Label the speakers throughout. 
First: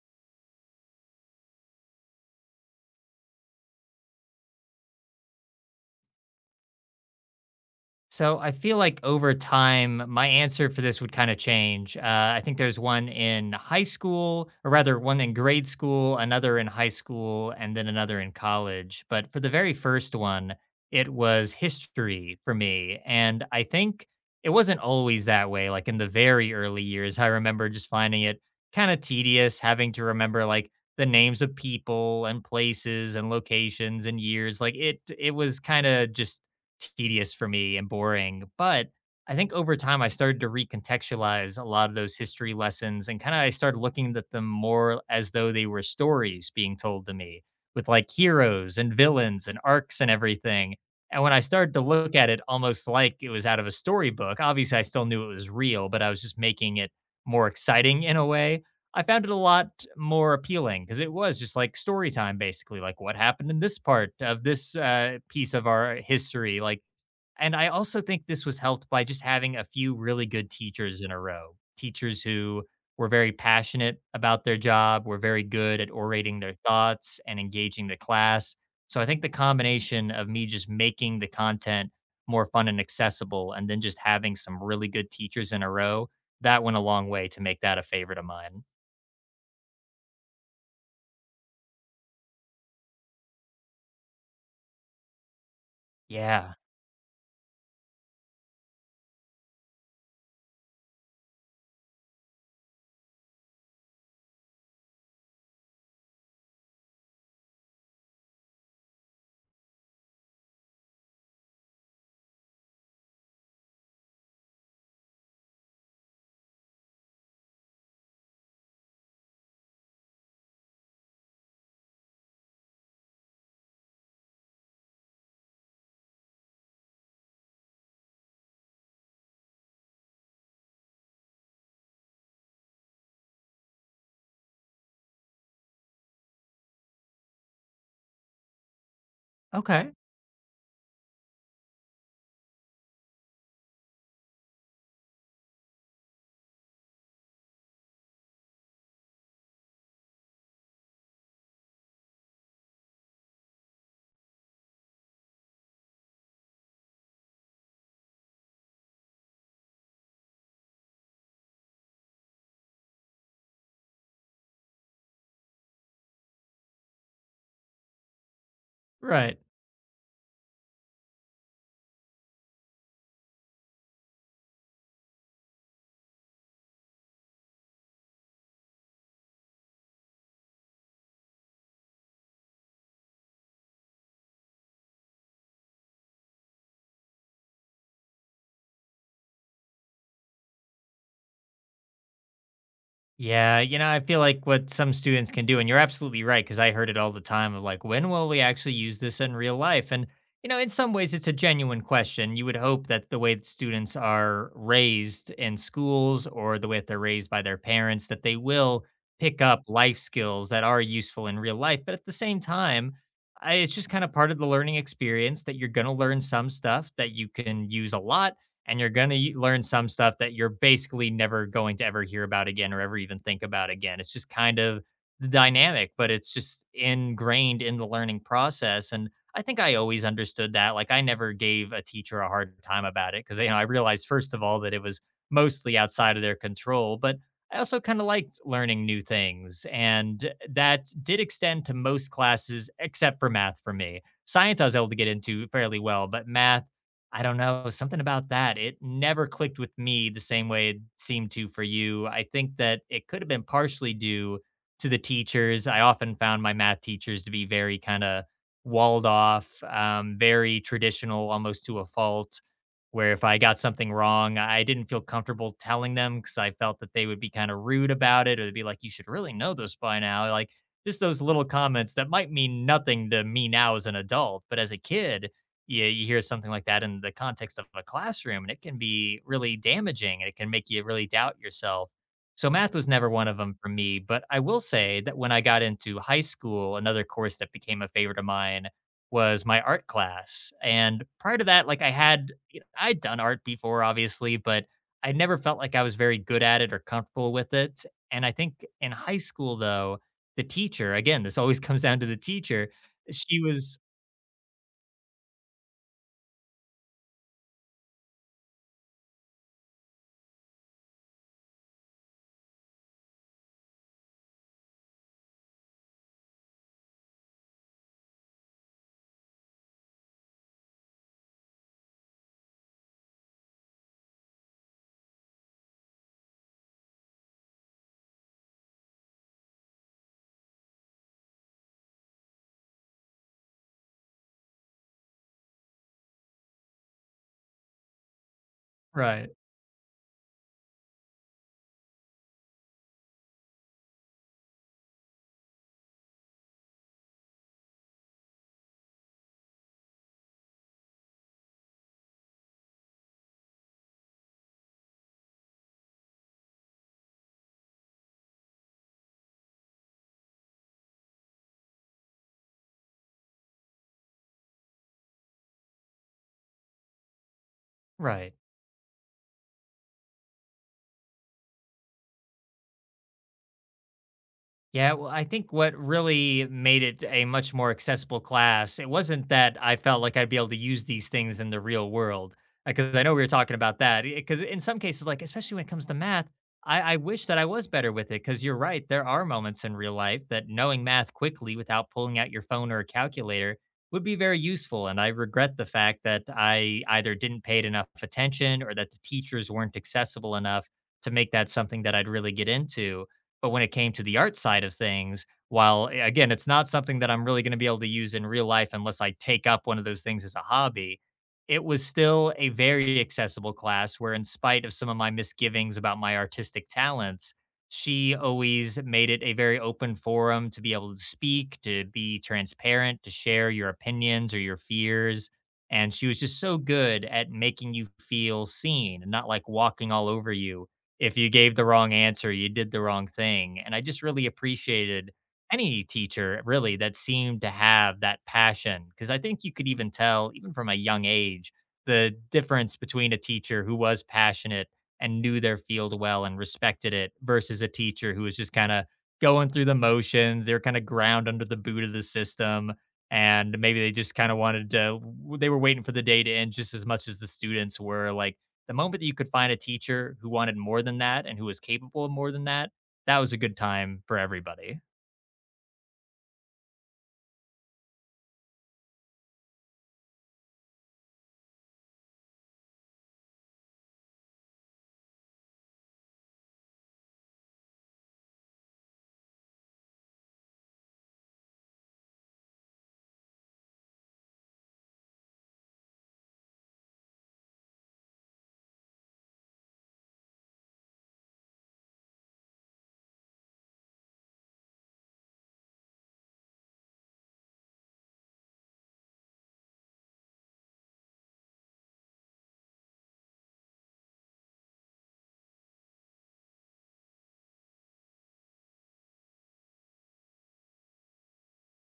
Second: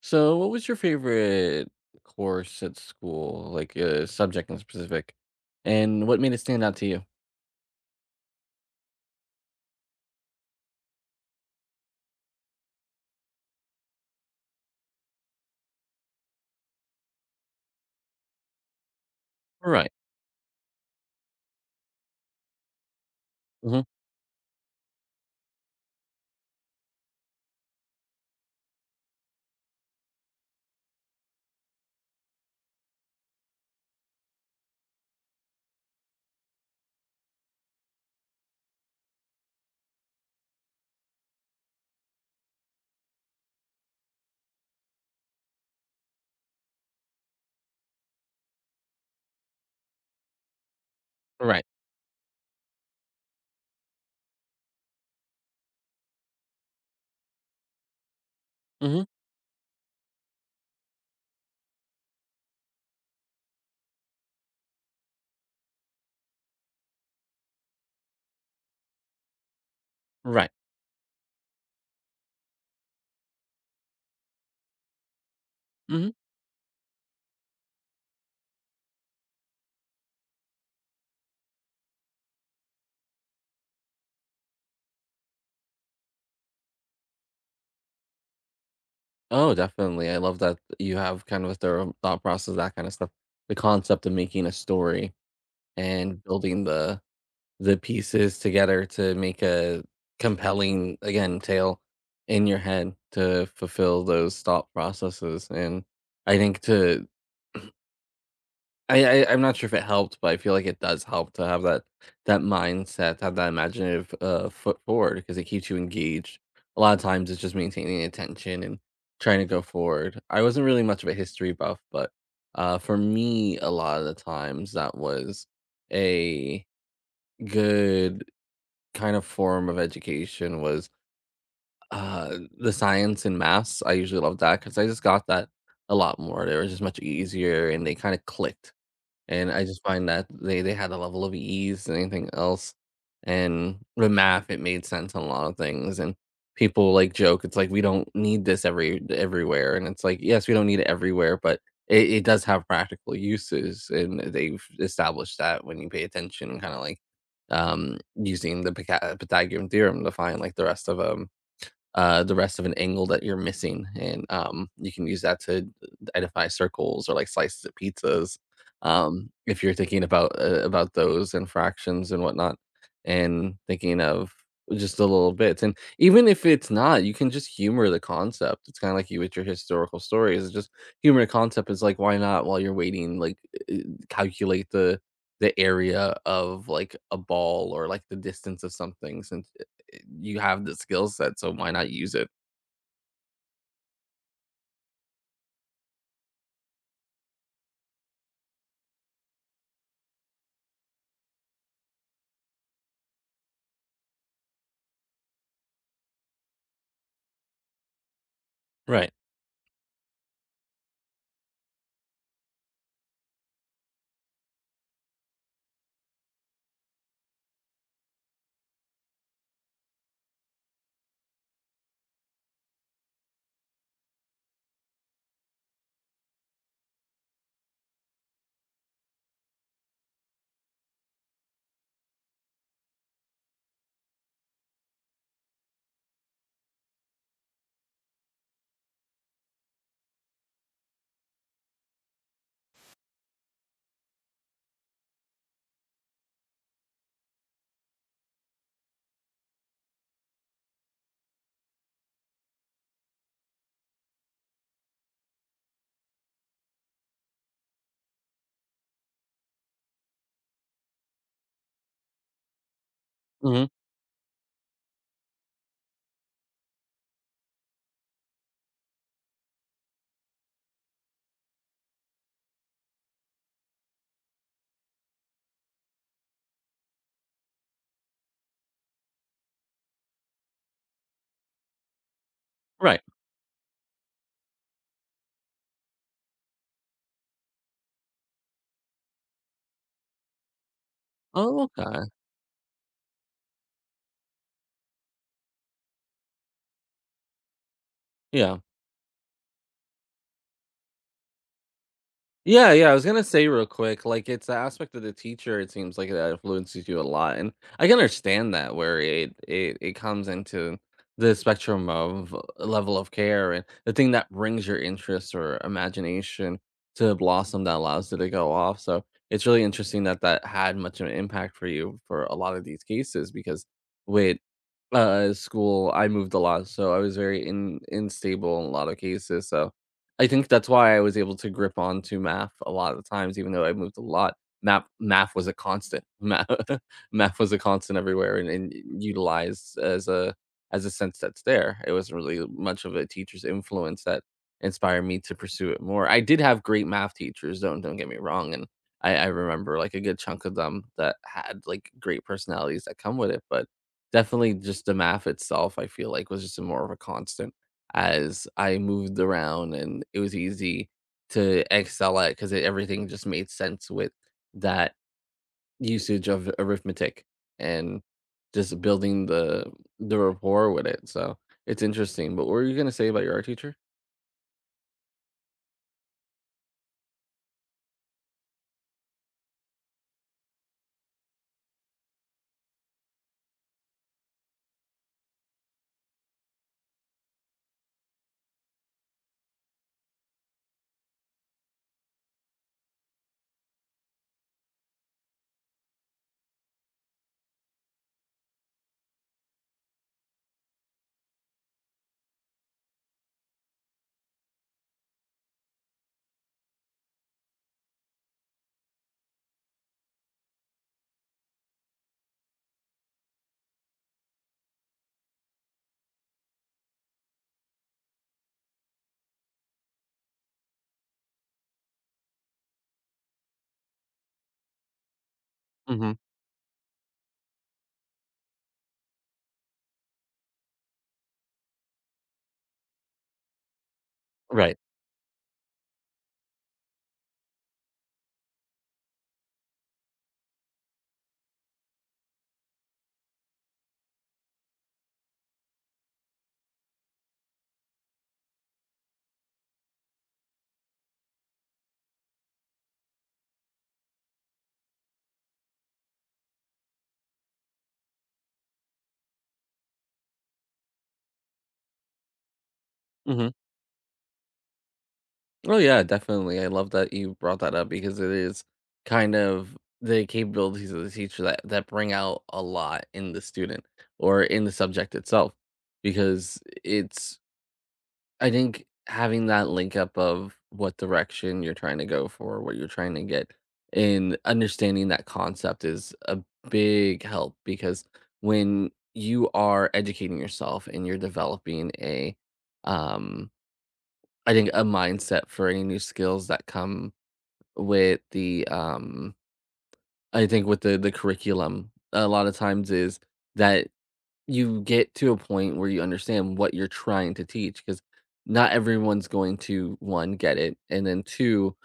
Speaker 1: So, what was your favorite course at school, like a subject in specific, and what made it stand out to you?
Speaker 2: So I feel like over time, my answer for this would kind of change. I think there's one in high school, or rather, one in grade school, another in high school, and then another in college. But for the very
Speaker 1: Right.
Speaker 2: first one, it was history for me. And I
Speaker 1: Mhm.
Speaker 2: think it wasn't always that way. Like in the very early years, I remember just finding it kind of tedious having to remember like the names of people and places and locations and years. Like it was kind of just tedious for me and boring. But I think over time, I started to recontextualize a lot of those history lessons and kind of I started looking at them more as though they were stories being told to me with like heroes and villains and arcs and everything. And when I
Speaker 1: Right.
Speaker 2: started to look at it almost like it was out of a storybook, obviously I still knew it was real, but I was just making it more exciting in a way. I
Speaker 1: Mhm.
Speaker 2: found it a lot more appealing because it was just like story time, basically, like what happened in this part of this piece of our history. Like, and I also think this was helped by just having a few really good
Speaker 1: Right.
Speaker 2: teachers in a row, teachers who were very passionate about their job, were very good at
Speaker 1: Mhm.
Speaker 2: orating their thoughts and engaging the class. So I think the combination of me just making the content more fun and accessible, and then just having some really good teachers in a row, that went a long way to make that a favorite of mine.
Speaker 1: Oh, definitely. I love that you have kind of a thorough thought process, that kind of stuff. The concept of making a story and
Speaker 2: Yeah.
Speaker 1: building the pieces together to make a compelling, again, tale in your head to fulfill those thought processes. And I think to I I'm not sure if it helped, but I feel like it does help to have that that mindset, to have that imaginative foot forward because it keeps you engaged. A lot of times, it's just maintaining attention and trying to go forward. I wasn't really much of a history buff, but for me, a lot of the times that was a good kind of form of education was the science and maths. I usually loved that because I just got that a lot more. They were just much easier, and they kind of clicked and I just
Speaker 2: Okay.
Speaker 1: find that they had a level of ease than anything else, and the math, it made sense on a lot of things, and people, like, joke, it's like, "We don't need this every everywhere," and it's like, yes, we don't need it everywhere, but it does have practical uses, and they've established that when you pay attention kinda, like, um, using the Pyca Pythagorean theorem to find, like, the rest of 'em the rest of an angle that you're missing, and you can use that to identify circles or like slices of pizzas,
Speaker 2: Right.
Speaker 1: if you're thinking about those and fractions and whatnot, and thinking of just the little bits. And even if it's not, you can just humor the concept. It's kind of like you with your historical stories. It's just humor the concept is like why not while you're waiting, like, uh, calculate the area of like a ball or like the distance of something since you have the skill set, so why not use it?
Speaker 2: Yeah. You know, I feel like what some students can do, and you're absolutely right, because I heard it all the time of like, when will we actually use this in real life? And, you know, in some ways, it's a genuine question. You would hope that the way that students are raised in schools or the way that they're raised by their parents, that they will
Speaker 1: Right.
Speaker 2: pick up life skills that are useful in real life. But at the same time, I, it's just kind of part of the learning experience that you're going to learn some stuff that you can use a lot and you're going to learn some stuff that you're basically never going to ever hear about again or ever even think about again. It's just kind of the dynamic, but it's just ingrained in the learning process. And I think I always understood that. Like I never gave a teacher a hard time about it because, you know, I realized, first of all, that it was mostly outside of their control, but I also kind of liked learning new things. And that did extend to most classes except for math for me. Science, I was able to get into fairly well, but math, I don't know, something about that, it never clicked with me the same way it seemed to for you. I think that it could have been partially due to the teachers. I often found my math teachers to be very kinda walled off, very traditional almost to a fault, where if I got
Speaker 1: Mhm.
Speaker 2: something wrong, I didn't feel comfortable telling them because I felt that they would be kinda rude about it or they'd be like, "You should really know this by now," like, just those little comments that might mean nothing to me now as an adult, but as a kid, you hear something like that in the context of a classroom and it can be really damaging and it can make you really doubt yourself. So math was
Speaker 1: Right.
Speaker 2: never one of them for me, but I will say that when I got into high school, another course that became a favorite of mine was my art class. And prior to
Speaker 1: Oh,
Speaker 2: that, like I
Speaker 1: okay.
Speaker 2: had I'd done art before obviously, but I never felt like I was very good at it or comfortable with it. And I
Speaker 1: Yeah.
Speaker 2: think in high school though, the teacher, again, this always comes down to the teacher,
Speaker 1: Yeah, yeah, I was gonna
Speaker 2: she
Speaker 1: say real
Speaker 2: was
Speaker 1: quick, like, it's the aspect of the teacher, it seems like that influences you a lot, and I can understand that where it comes into the spectrum of level of care and the thing that brings your interest or imagination to blossom that allows it to go off, so it's really interesting that that had much of an impact for you for a lot of these cases because with, school, I moved a lot, so I was very in instable in a lot of cases, so I think that's why I was able to grip on to math a lot of the times, even though I moved a lot. Math was a constant. Math was a constant everywhere, and
Speaker 2: right,
Speaker 1: utilized as a sense that's there. It wasn't really much of a teacher's influence that inspired me to pursue it more. I did have great math teachers. Don't get me wrong, and I remember like a good chunk of them that had like great personalities that come with it. But definitely, just the math itself, I feel like was just a more of a constant as I moved around and it was easy to excel at because everything just made sense with that usage of arithmetic and
Speaker 2: right.
Speaker 1: just building the rapport with it. So it's interesting. But what were you gonna say about your art teacher?
Speaker 2: Yeah, well, I think what really made it a much more accessible class, it wasn't that I felt like I'd be able to use these things in the real world, because I know we were talking about that. Because in some cases, like especially when it comes to math, I wish that I was better with it. Because you're right, there are moments in real life that knowing math quickly without pulling out your phone or a calculator would be very useful. And I regret the fact that I either didn't pay it enough attention or that the teachers weren't accessible enough to make that something that I'd really get into. But when it came to the art side of things, while a again, it's not something that I'm really gonna be able to use in real life unless I take up one of those things as a hobby, it was still a very accessible class where in spite of some of my misgivings about my artistic talents, she always made it a very open forum to be able to speak, to be transparent, to share your opinions or your fears, and she
Speaker 1: hmm
Speaker 2: was just so good at making you feel seen and not, like, walking all over you if you gave the wrong answer, you did the wrong thing. And I just really
Speaker 1: Right.
Speaker 2: appreciated any teacher really that seemed to have that passion because I think you could even tell, even from a young age, the difference between a teacher who was passionate and knew their field well and respected it versus a teacher who was just kind of going through the motions. They were kind of ground under the boot of the system. And maybe they just kind of wanted to, they were waiting for the day to end just as much as the students were like, the moment that you could find a teacher who wanted more than that and who was capable of more than that, that was a
Speaker 1: hmm
Speaker 2: good time for everybody.
Speaker 1: Oh yeah, definitely. I love that you brought that up because it is kind of the capabilities of the teacher that that bring out a lot in the student or in the subject itself because it's I think having that link up of what direction you're trying to go for, what you're trying to get, and understanding that concept is a big help because when you are educating yourself and you're developing a, um, I think a mindset for any new skills that come with the, I think with the curriculum, a lot of times is that you get to a point where you understand what you're trying to teach, because not everyone's going to, 1, get it, and then 2,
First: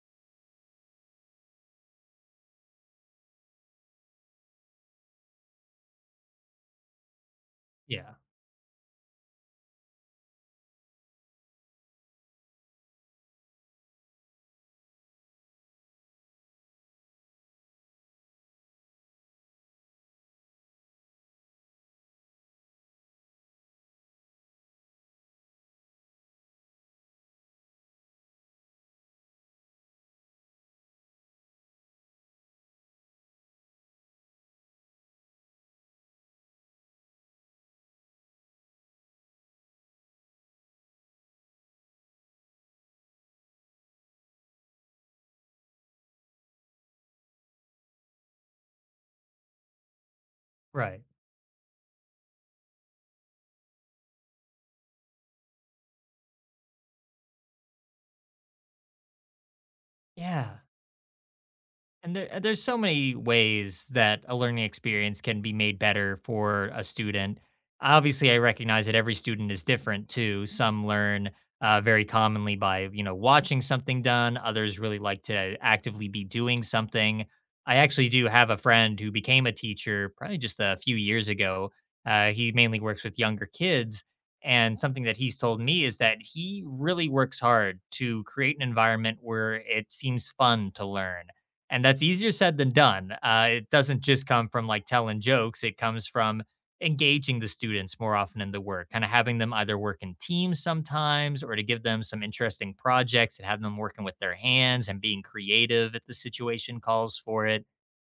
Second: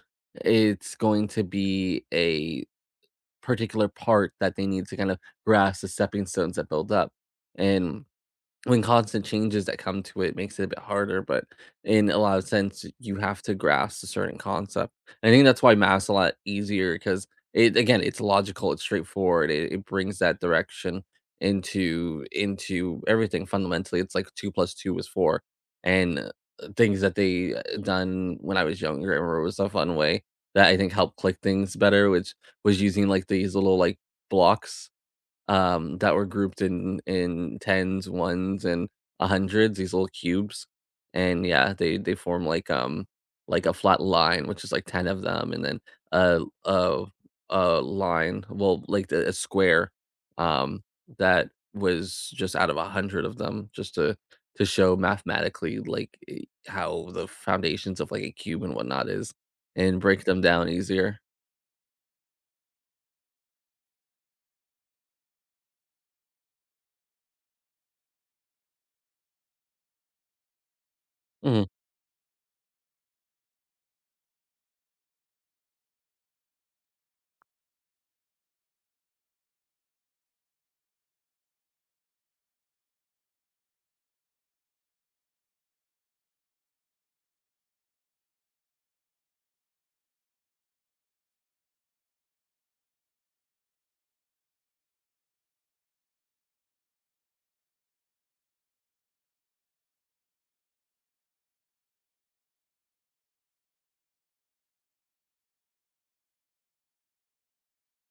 Speaker 1: it's going to be a particular part that they need to kind of grasp the stepping stones that build up, and
Speaker 2: Yeah.
Speaker 1: when constant changes that come to it makes it a bit harder, but in a lot of sense, you have to grasp a certain concept. I think that's why math's a lot easier because it again, it's logical, it's straightforward, it brings that direction into everything fundamentally. It's like two plus two is four, and things that they done when I was younger, I remember was a fun way that I think helped click things better, which was using like these little like blocks, that were grouped in tens, ones, and hundreds, these little cubes. And yeah, they form like, like a flat line, which is like 10 of them, and then a a, a line, well, like the, a square, um
Speaker 2: Right.
Speaker 1: that was just out of a hundred of them, just to show mathematically like how the foundations of like a cube and whatnot is and break them
Speaker 2: Yeah.
Speaker 1: down easier.
Speaker 2: And there, there's so many ways that a learning experience can be made better for a student. Obviously, I recognize that every student is different too. Some learn
Speaker 1: hmm
Speaker 2: very commonly by you know watching something done. Others really like to actively be doing something. I actually do have a friend who became a teacher probably just a few years ago. He mainly works with younger kids. And something that he's told me is that he really works hard to create an environment where it seems fun to learn, and that's easier said than done. It doesn't just come from like telling jokes, it comes from engaging the students more often in the work, kind of having them either work in teams sometimes or to give them some interesting projects and have them working with their hands and being creative if the situation calls for it.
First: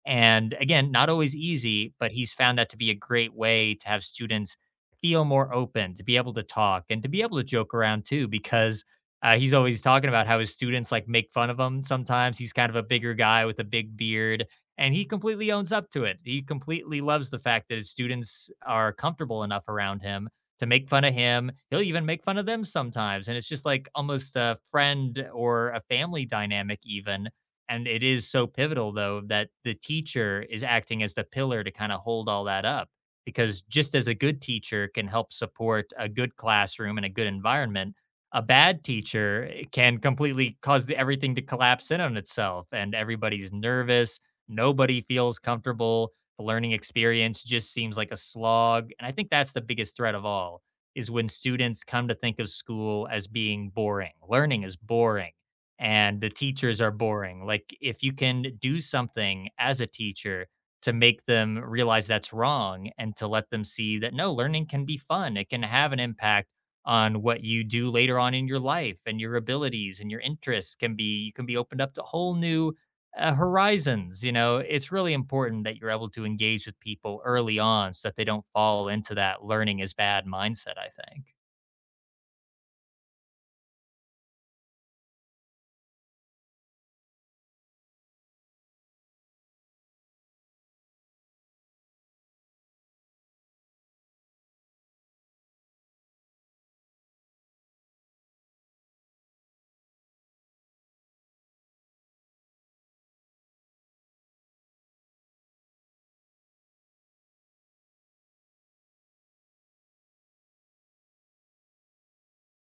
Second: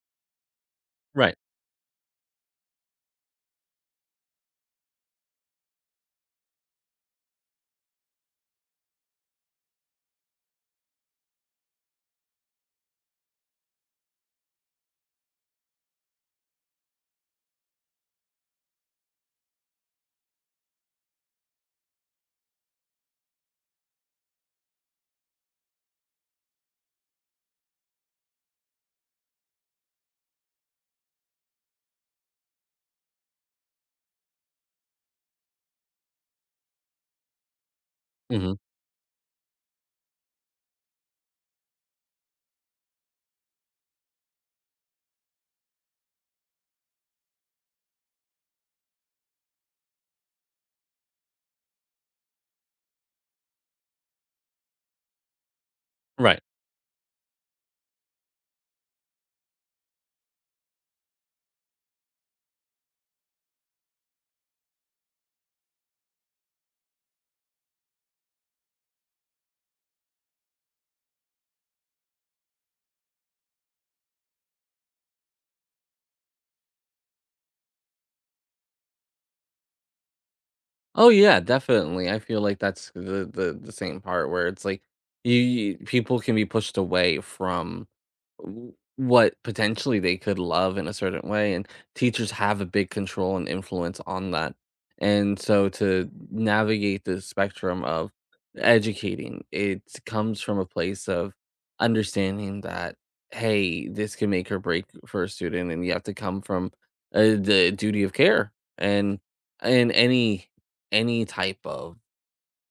Speaker 2: And again, not
Speaker 1: Right.
Speaker 2: always easy, but he's found that to be a great way to have students feel more open, to be able to talk and to be able to joke around too, because he's always talking about how his students like make fun of him sometimes. He's kind of a bigger guy with a big beard, and he completely owns up to it. He completely loves the fact that his students are comfortable enough around him to make fun of him. He'll even make fun of them sometimes. And it's just like almost a friend or a family dynamic, even. And it is so pivotal, though, that the teacher is acting as the pillar to kind of hold all that up. Because just as a good teacher can help support a good classroom and a good environment, a
Speaker 1: hmm
Speaker 2: bad teacher can completely cause the, everything to collapse in on itself and everybody's nervous, nobody feels comfortable, the learning experience just seems like a slog. And I think that's the biggest threat of all, is when students come to think of school as being boring, learning is boring, and the
Speaker 1: Right.
Speaker 2: teachers are boring. Like if you can do something as a teacher to make them realize that's wrong and to let them see that no, learning can be fun, it can have an impact on what you do later on in your life and your abilities and your interests can be, you can be opened up to whole new horizons. You know, it's really important that you're able to engage with people early on so that they don't fall into that learning is bad mindset I
Speaker 1: Oh
Speaker 2: think.
Speaker 1: yeah, definitely. I feel like that's the the same part where it's like you people can be pushed away from what potentially they could love in a certain way and teachers have a big control and influence on that. And so to navigate the spectrum of educating, it comes from a place of understanding that hey, this can make or break for a student and you have to come from the duty of care and in any type of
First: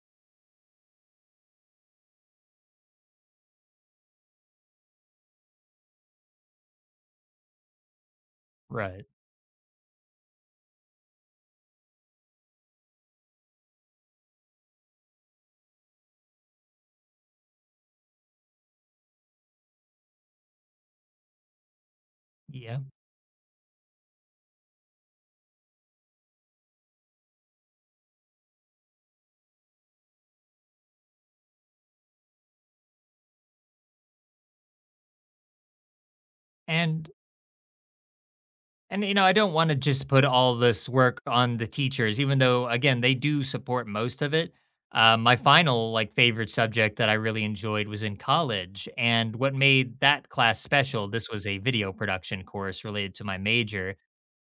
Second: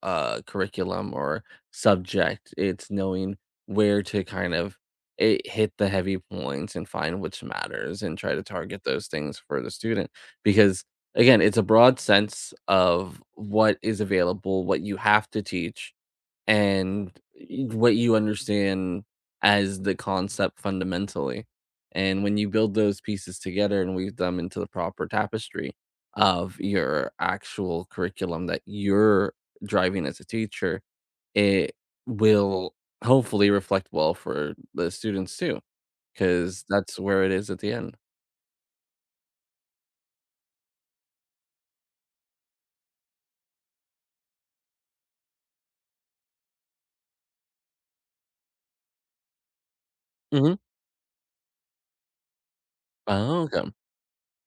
Speaker 1: curriculum or subject it's knowing where to kind of it hit the heavy points and find which matters and try to target
Speaker 2: Right.
Speaker 1: those things for the student because again it's a broad sense of what is available what you have to teach and y what you understand as the concept fundamentally. And when you build
Speaker 2: Yeah.
Speaker 1: those pieces together and weave them into the proper tapestry of your actual curriculum that you're driving as a teacher, it will hopefully reflect well for the students too, because that's
Speaker 2: and
Speaker 1: where it is at the end.
Speaker 2: And you know, I don't want to just put all this work on the teachers, even though again they do support most of it. My final like favorite subject that I really enjoyed was in college, and what made that
Speaker 1: Mhm.
Speaker 2: class special. This was a video production course related to my
Speaker 1: Oh, okay.
Speaker 2: major,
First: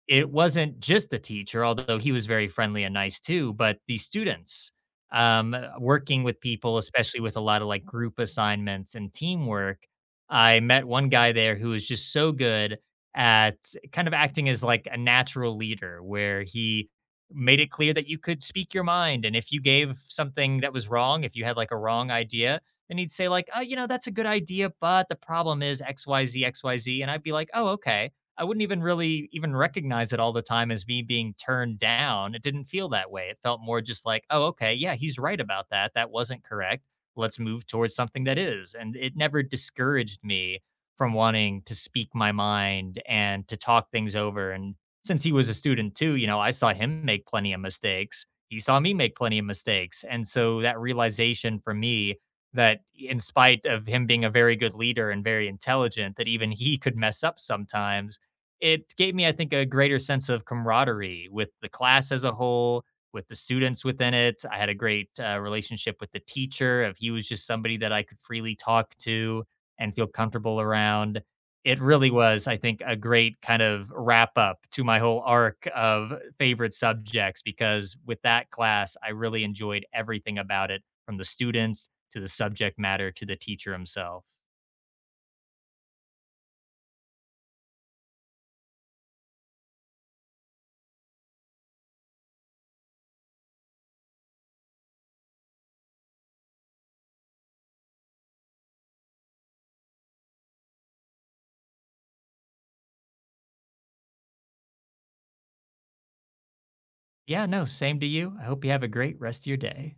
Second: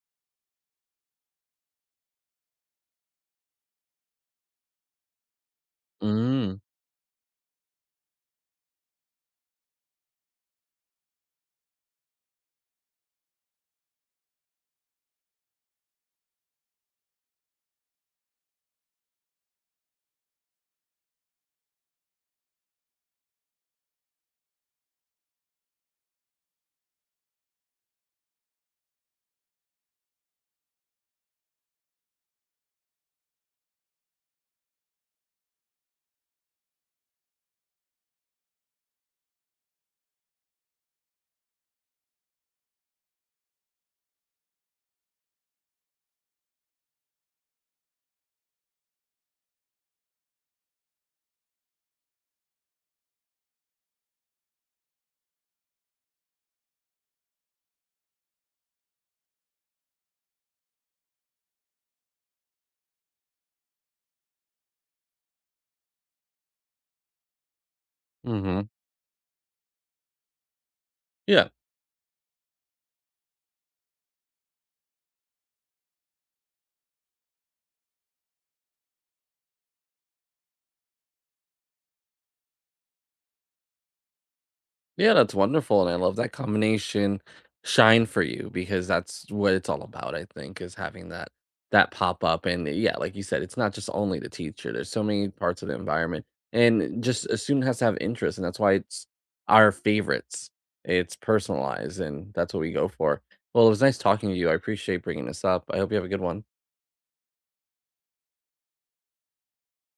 Speaker 2: it wasn't just the teacher, although he was very friendly and nice too, but the students, working with
Speaker 1: Mm.
Speaker 2: people, especially with a lot of like group assignments and teamwork. I met one guy there who was just so good at kind of acting as like a natural leader, where he made it clear that you could speak your mind. And if you gave something that was wrong, if you had like a wrong idea, then he'd say, like, oh, you know, that's a good idea, but the problem is XYZ, XYZ. And I'd be like, oh, okay, I wouldn't even really even recognize it all the time as me being turned down. It didn't feel that way. It felt more just like, "Oh, okay, yeah, he's right about that. That wasn't correct. Let's move towards something that is." And it never discouraged me from wanting to speak my mind and to talk things over. And since he was a student too, you know, I saw him make plenty of mistakes. He saw me make plenty of mistakes. And so that realization for me that in spite of him being a very good leader and very intelligent, that even he could mess up sometimes, it gave me, I think, a greater sense of camaraderie with the class as a whole, with the students within it. I had a great relationship with the teacher. If he was just somebody that I could freely
Speaker 1: Mhm.
Speaker 2: talk to and feel comfortable around,
Speaker 1: Yeah.
Speaker 2: it really was, I think, a great kind of wrap up to my whole arc of favorite subjects because with that class, I really enjoyed everything about it from the students to the subject matter to the teacher himself.
Speaker 1: Yeah, that's wonderful, and I love that combination shine for you because that's what it's all about, I think, is having that that pop up. And yeah, like you said, it's not just only the teacher. There's so many parts of the environment. And just a student has to have interest, and that's why it's our favorites. It's personalized, and that's what we go for. Well, it was nice talking to you. I appreciate bringing this up. I hope you have a good one.
Speaker 2: Yeah, no, same to you. I hope you have a great rest of your day.